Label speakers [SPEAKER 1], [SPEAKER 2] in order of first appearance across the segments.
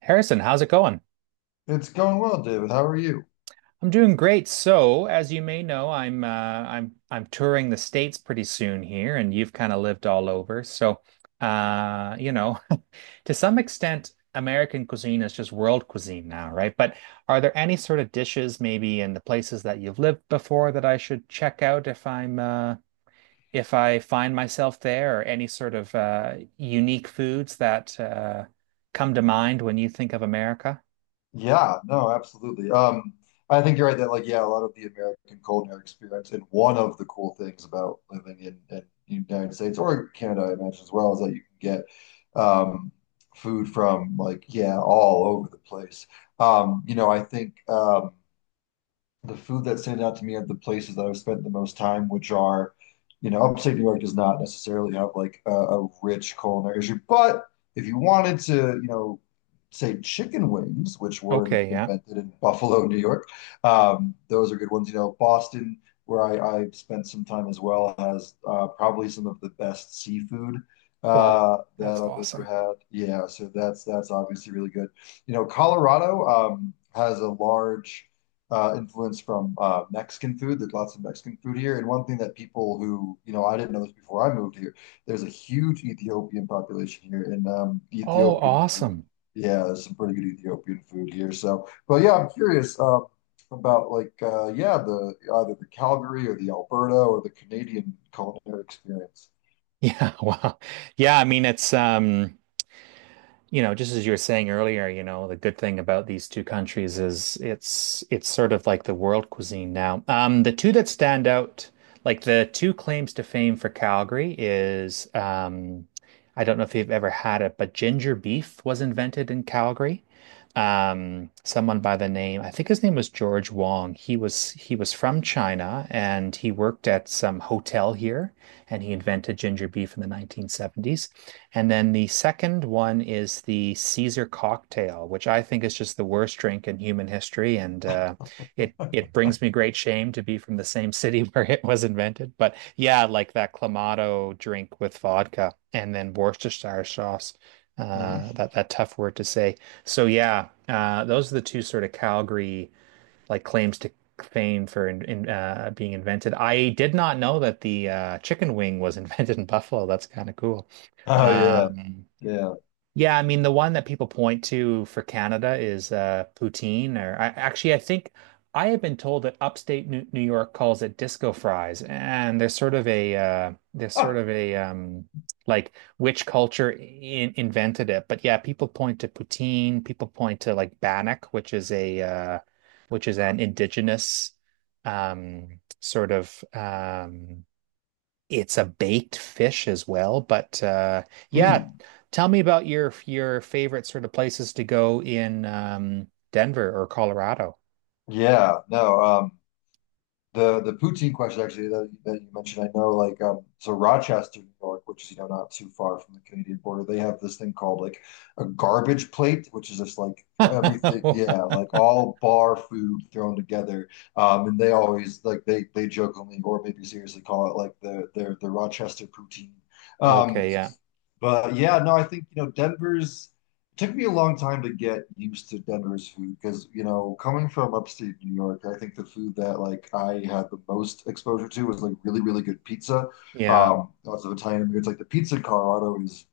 [SPEAKER 1] Harrison, how's it going?
[SPEAKER 2] It's going well, David. How are you?
[SPEAKER 1] I'm doing great. So, as you may know, I'm touring the States pretty soon here, and you've kind of lived all over. So, uh, you know, to some extent, American cuisine is just world cuisine now, right? But are there any sort of dishes maybe in the places that you've lived before that I should check out if I find myself there, or any sort of unique foods that come to mind when you think of America.
[SPEAKER 2] Yeah, no, absolutely. I think you're right that like yeah, a lot of the American culinary experience, and one of the cool things about living in the United States or Canada, I imagine as well, is that you can get um food from, like, yeah, all over the place. I think the food that stands out to me are the places that I've spent the most time, which are, you know, upstate New York does not necessarily have like a rich culinary issue. But if you wanted to, you know, say chicken wings, which were
[SPEAKER 1] Okay, yeah.
[SPEAKER 2] invented in Buffalo, New York, those are good ones. You know, Boston, where I spent some time as well, has probably some of the best seafood
[SPEAKER 1] Oh,
[SPEAKER 2] that
[SPEAKER 1] that's
[SPEAKER 2] I've ever
[SPEAKER 1] awesome.
[SPEAKER 2] had. Yeah, so that's obviously really good. You know, Colorado has a large influence from Mexican food. There's lots of Mexican food here. And one thing that people who, you know, I didn't know this before I moved here, there's a huge Ethiopian population here, and
[SPEAKER 1] Oh,
[SPEAKER 2] Ethiopian food.
[SPEAKER 1] awesome.
[SPEAKER 2] Yeah, there's some pretty good Ethiopian food here. So, but yeah, I'm curious about like, yeah, the either the Calgary or the Alberta or the Canadian culinary experience.
[SPEAKER 1] Yeah, wow. Yeah, I mean it's you know, just as you were saying earlier, you know, the good thing about these two countries is it's sort of like the world cuisine now. The two that stand out, like the two claims to fame for Calgary is I don't know if you've ever had it, but ginger beef was invented in Calgary. Someone by the name, I think his name was George Wong. He was from China and he worked at some hotel here, and he invented ginger beef in the 1970s. And then the second one is the Caesar cocktail, which I think is just the worst drink in human history. And It brings me great shame to be from the same city where it was invented. But yeah, like that Clamato drink with vodka and then Worcestershire sauce.
[SPEAKER 2] Mm.
[SPEAKER 1] That tough word to say. So yeah, those are the two sort of Calgary like claims to fame for being invented. I did not know that the chicken wing was invented in Buffalo. That's kind of cool.
[SPEAKER 2] Oh yeah,
[SPEAKER 1] Um,
[SPEAKER 2] yeah.
[SPEAKER 1] yeah, I mean the one that people point to for Canada is poutine. Or actually I think I have been told that upstate New York calls it disco fries, and there's sort of a
[SPEAKER 2] Ah,
[SPEAKER 1] like which culture invented it. But yeah, people point to poutine, people point to like bannock, which is a which is an indigenous sort of it's a baked fish as well. Yeah,
[SPEAKER 2] mm.
[SPEAKER 1] tell me about your favorite sort of places to go in Denver or Colorado.
[SPEAKER 2] Yeah, no. The poutine question actually that you mentioned, I know, like, so Rochester, New York, which is, you know, not too far from the Canadian border, they have this thing called like a garbage plate, which is just like everything, yeah, like all bar food thrown together. And they always like they jokingly or maybe seriously call it like the Rochester poutine. Um,
[SPEAKER 1] Okay, yeah,
[SPEAKER 2] but yeah, no, I think, you know, Denver's it took me a long time to get used to Denver's food because, you know, coming from upstate New York, I think the food that, like, I had the most exposure to was like really, really good pizza.
[SPEAKER 1] yeah,
[SPEAKER 2] Lots of Italian immigrants. Like the pizza in Colorado is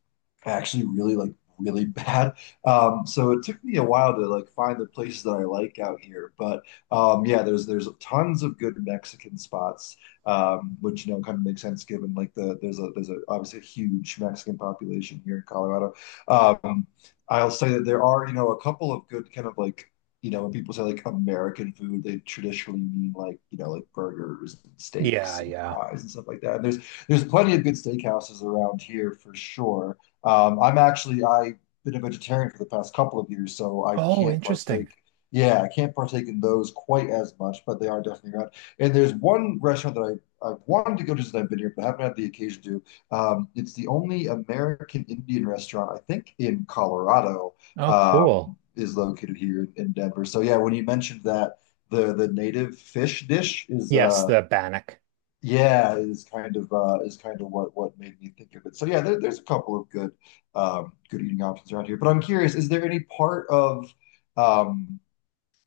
[SPEAKER 2] actually really, like, really bad. So it took me a while to like find the places that I like out here. But yeah, there's tons of good Mexican spots, which, you know, kind of makes sense given like the there's a obviously a huge Mexican population here in Colorado. Um, I'll say that there are, you know, a couple of good kind of like, you know, when people say like American food, they traditionally mean like, you know, like burgers and
[SPEAKER 1] yeah,
[SPEAKER 2] steaks and
[SPEAKER 1] yeah.
[SPEAKER 2] fries and stuff like that. And there's plenty of good steakhouses around here for sure. I've been a vegetarian for the past couple of years, so I
[SPEAKER 1] Oh,
[SPEAKER 2] can't
[SPEAKER 1] interesting.
[SPEAKER 2] partake. Yeah, I can't partake in those quite as much, but they are definitely around. And there's one restaurant that I've wanted to go to here, but haven't had the occasion to. It's the only American Indian restaurant, I think, in Colorado,
[SPEAKER 1] Oh,
[SPEAKER 2] um,
[SPEAKER 1] cool.
[SPEAKER 2] is located here in Denver. So yeah, when you mentioned that the native fish dish is
[SPEAKER 1] Yes, the Bannack.
[SPEAKER 2] yeah is kind of what made me think of it. So yeah, there, there's a couple of good good eating options around here. But I'm curious, is there any part of um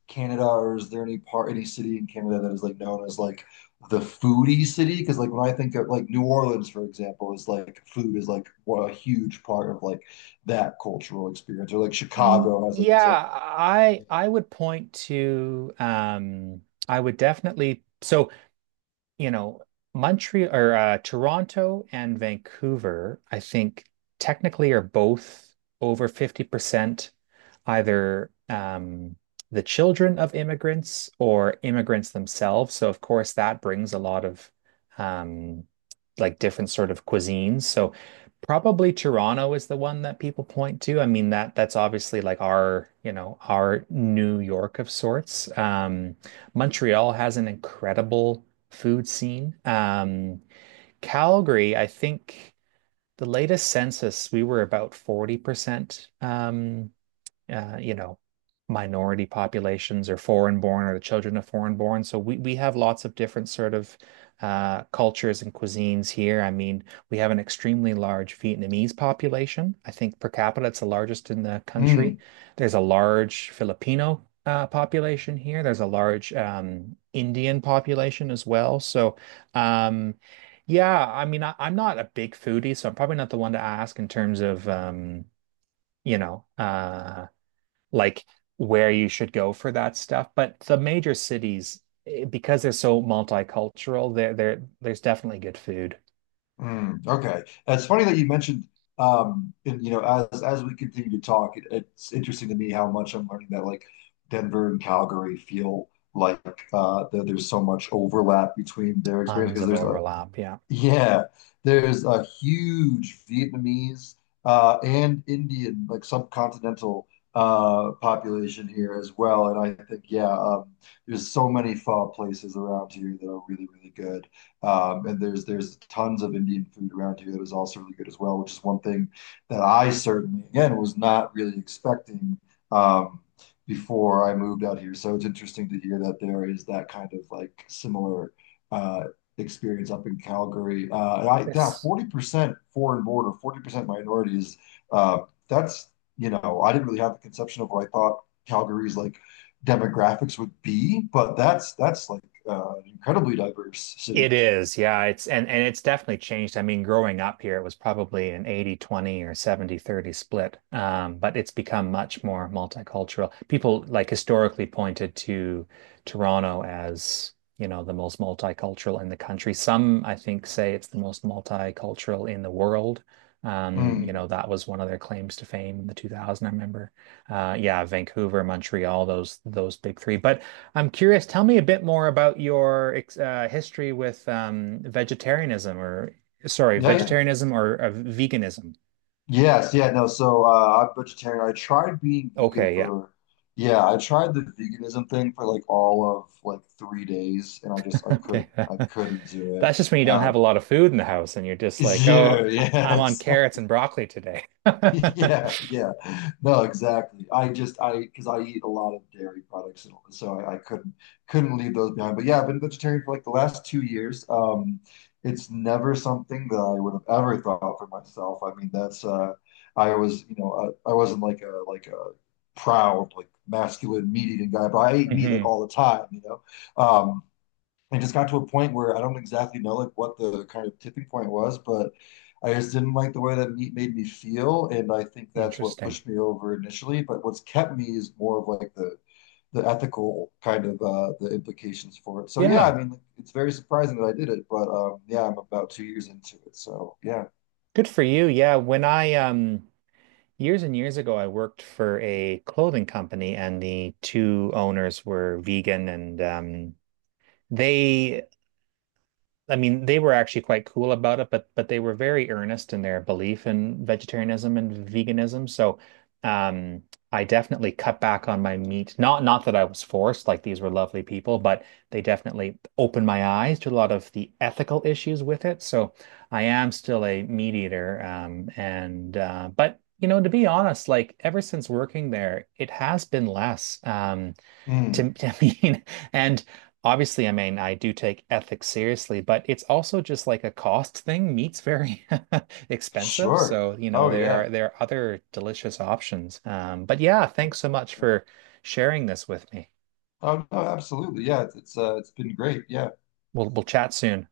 [SPEAKER 2] Canada, or is there any part, any city in Canada that is like known as like the foodie city? Because like when I think of like New Orleans, for example, is like food is like what a huge part of like that cultural experience, or like
[SPEAKER 1] Y-
[SPEAKER 2] Chicago has like its own.
[SPEAKER 1] Yeah, I I would point to I would definitely so you know, Montreal or Toronto and Vancouver, I think technically are both over 50%, either the children of immigrants or immigrants themselves. So, of course, that brings a lot of um, like different sort of cuisines. So, probably Toronto is the one that people point to. I mean that that's obviously like our, you know, our New York of sorts. Montreal has an incredible food scene. Calgary, I think the latest census we were about 40% you know, minority populations or foreign born or the children of foreign born. So we have lots of different sort of cultures and cuisines here. I mean, we have an extremely large Vietnamese population. I think per capita, it's the largest in the country.
[SPEAKER 2] Mm,
[SPEAKER 1] There's a large Filipino population here. There's a large Indian population as well. So, um, yeah, I mean, I'm not a big foodie, so I'm probably not the one to ask in terms of, you know, uh, like where you should go for that stuff. But the major cities, eh, because they're so multicultural, there's definitely good food.
[SPEAKER 2] mm, okay. It's funny that you mentioned, and, you know, as we continue to talk, it, it's interesting to me how much I'm learning that like Denver and Calgary feel like that there's so much overlap between their experience,
[SPEAKER 1] Tons
[SPEAKER 2] because
[SPEAKER 1] of
[SPEAKER 2] there's a,
[SPEAKER 1] overlap. Yeah.
[SPEAKER 2] yeah, there's a huge Vietnamese and Indian, like subcontinental population here as well. And I think, yeah, there's so many pho places around here that are really, really good. And there's tons of Indian food around here that is also really good as well, which is one thing that I certainly, again, was not really expecting um, before I moved out here. So it's interesting to hear that there is that kind of like similar. uh, experience up in Calgary. And I, yeah,
[SPEAKER 1] Yes.
[SPEAKER 2] 40% foreign border, 40% minorities. Uh, that's, you know, I didn't really have a conception of what I thought Calgary's like demographics would be, but that's like an incredibly diverse city.
[SPEAKER 1] It is, yeah. It's and it's definitely changed. I mean, growing up here, it was probably an 80-20 or 70-30 split. But it's become much more multicultural. People like historically pointed to Toronto as, you know, the most multicultural in the country. Some, I think, say it's the most multicultural in the world. You
[SPEAKER 2] Mm.
[SPEAKER 1] know, that was one of their claims to fame in the 2000, I remember. Yeah, Vancouver, Montreal, those big three. But I'm curious, tell me a bit more about your history with vegetarianism or, sorry,
[SPEAKER 2] Yeah, yeah.
[SPEAKER 1] vegetarianism or veganism.
[SPEAKER 2] Yes, yeah, no. So I'm vegetarian. I tried being vegan
[SPEAKER 1] Okay, yeah.
[SPEAKER 2] for, yeah, I tried the veganism thing for like all of like 3 days, and I just
[SPEAKER 1] Okay.
[SPEAKER 2] I couldn't do it.
[SPEAKER 1] That's just when you don't
[SPEAKER 2] Uh,
[SPEAKER 1] have a lot of food in the house and you're just like, oh,
[SPEAKER 2] yeah, yeah,
[SPEAKER 1] I'm on
[SPEAKER 2] exactly.
[SPEAKER 1] carrots and broccoli today.
[SPEAKER 2] Yeah, yeah. No, exactly. I just I because I eat a lot of dairy products, and so I couldn't leave those behind. But yeah, I've been vegetarian for like the last 2 years. It's never something that I would have ever thought for myself. I mean, that's I was, you know, I wasn't like a proud like masculine meat eating guy, but I ate meat like
[SPEAKER 1] hmm
[SPEAKER 2] all the time, you know. Um, I just got to a point where I don't exactly know like what the kind of tipping point was, but I just didn't like the way that meat made me feel, and I think that's what
[SPEAKER 1] Interesting.
[SPEAKER 2] pushed me over initially. But what's kept me is more of like the ethical kind of the implications for it. So yeah,
[SPEAKER 1] Yeah.
[SPEAKER 2] I mean, it's very surprising that I did it, but yeah, I'm about 2 years into it, so yeah.
[SPEAKER 1] Good for you. Yeah. When I years and years ago, I worked for a clothing company and the two owners were vegan, and, they I mean, they were actually quite cool about it, but they were very earnest in their belief in vegetarianism and veganism. So, um, I definitely cut back on my meat. Not that I was forced, like these were lovely people, but they definitely opened my eyes to a lot of the ethical issues with it. So, I am still a meat eater, and but you know, to be honest, like ever since working there, it has been less.
[SPEAKER 2] Mm,
[SPEAKER 1] I mean, and obviously, I mean, I do take ethics seriously, but it's also just like a cost thing. Meat's very expensive,
[SPEAKER 2] sure.
[SPEAKER 1] so you know
[SPEAKER 2] Oh
[SPEAKER 1] there
[SPEAKER 2] yeah.
[SPEAKER 1] are there are other delicious options. But yeah, thanks so much for sharing this with me.
[SPEAKER 2] Oh no, absolutely. Yeah, it's been great. Yeah.
[SPEAKER 1] We'll chat soon.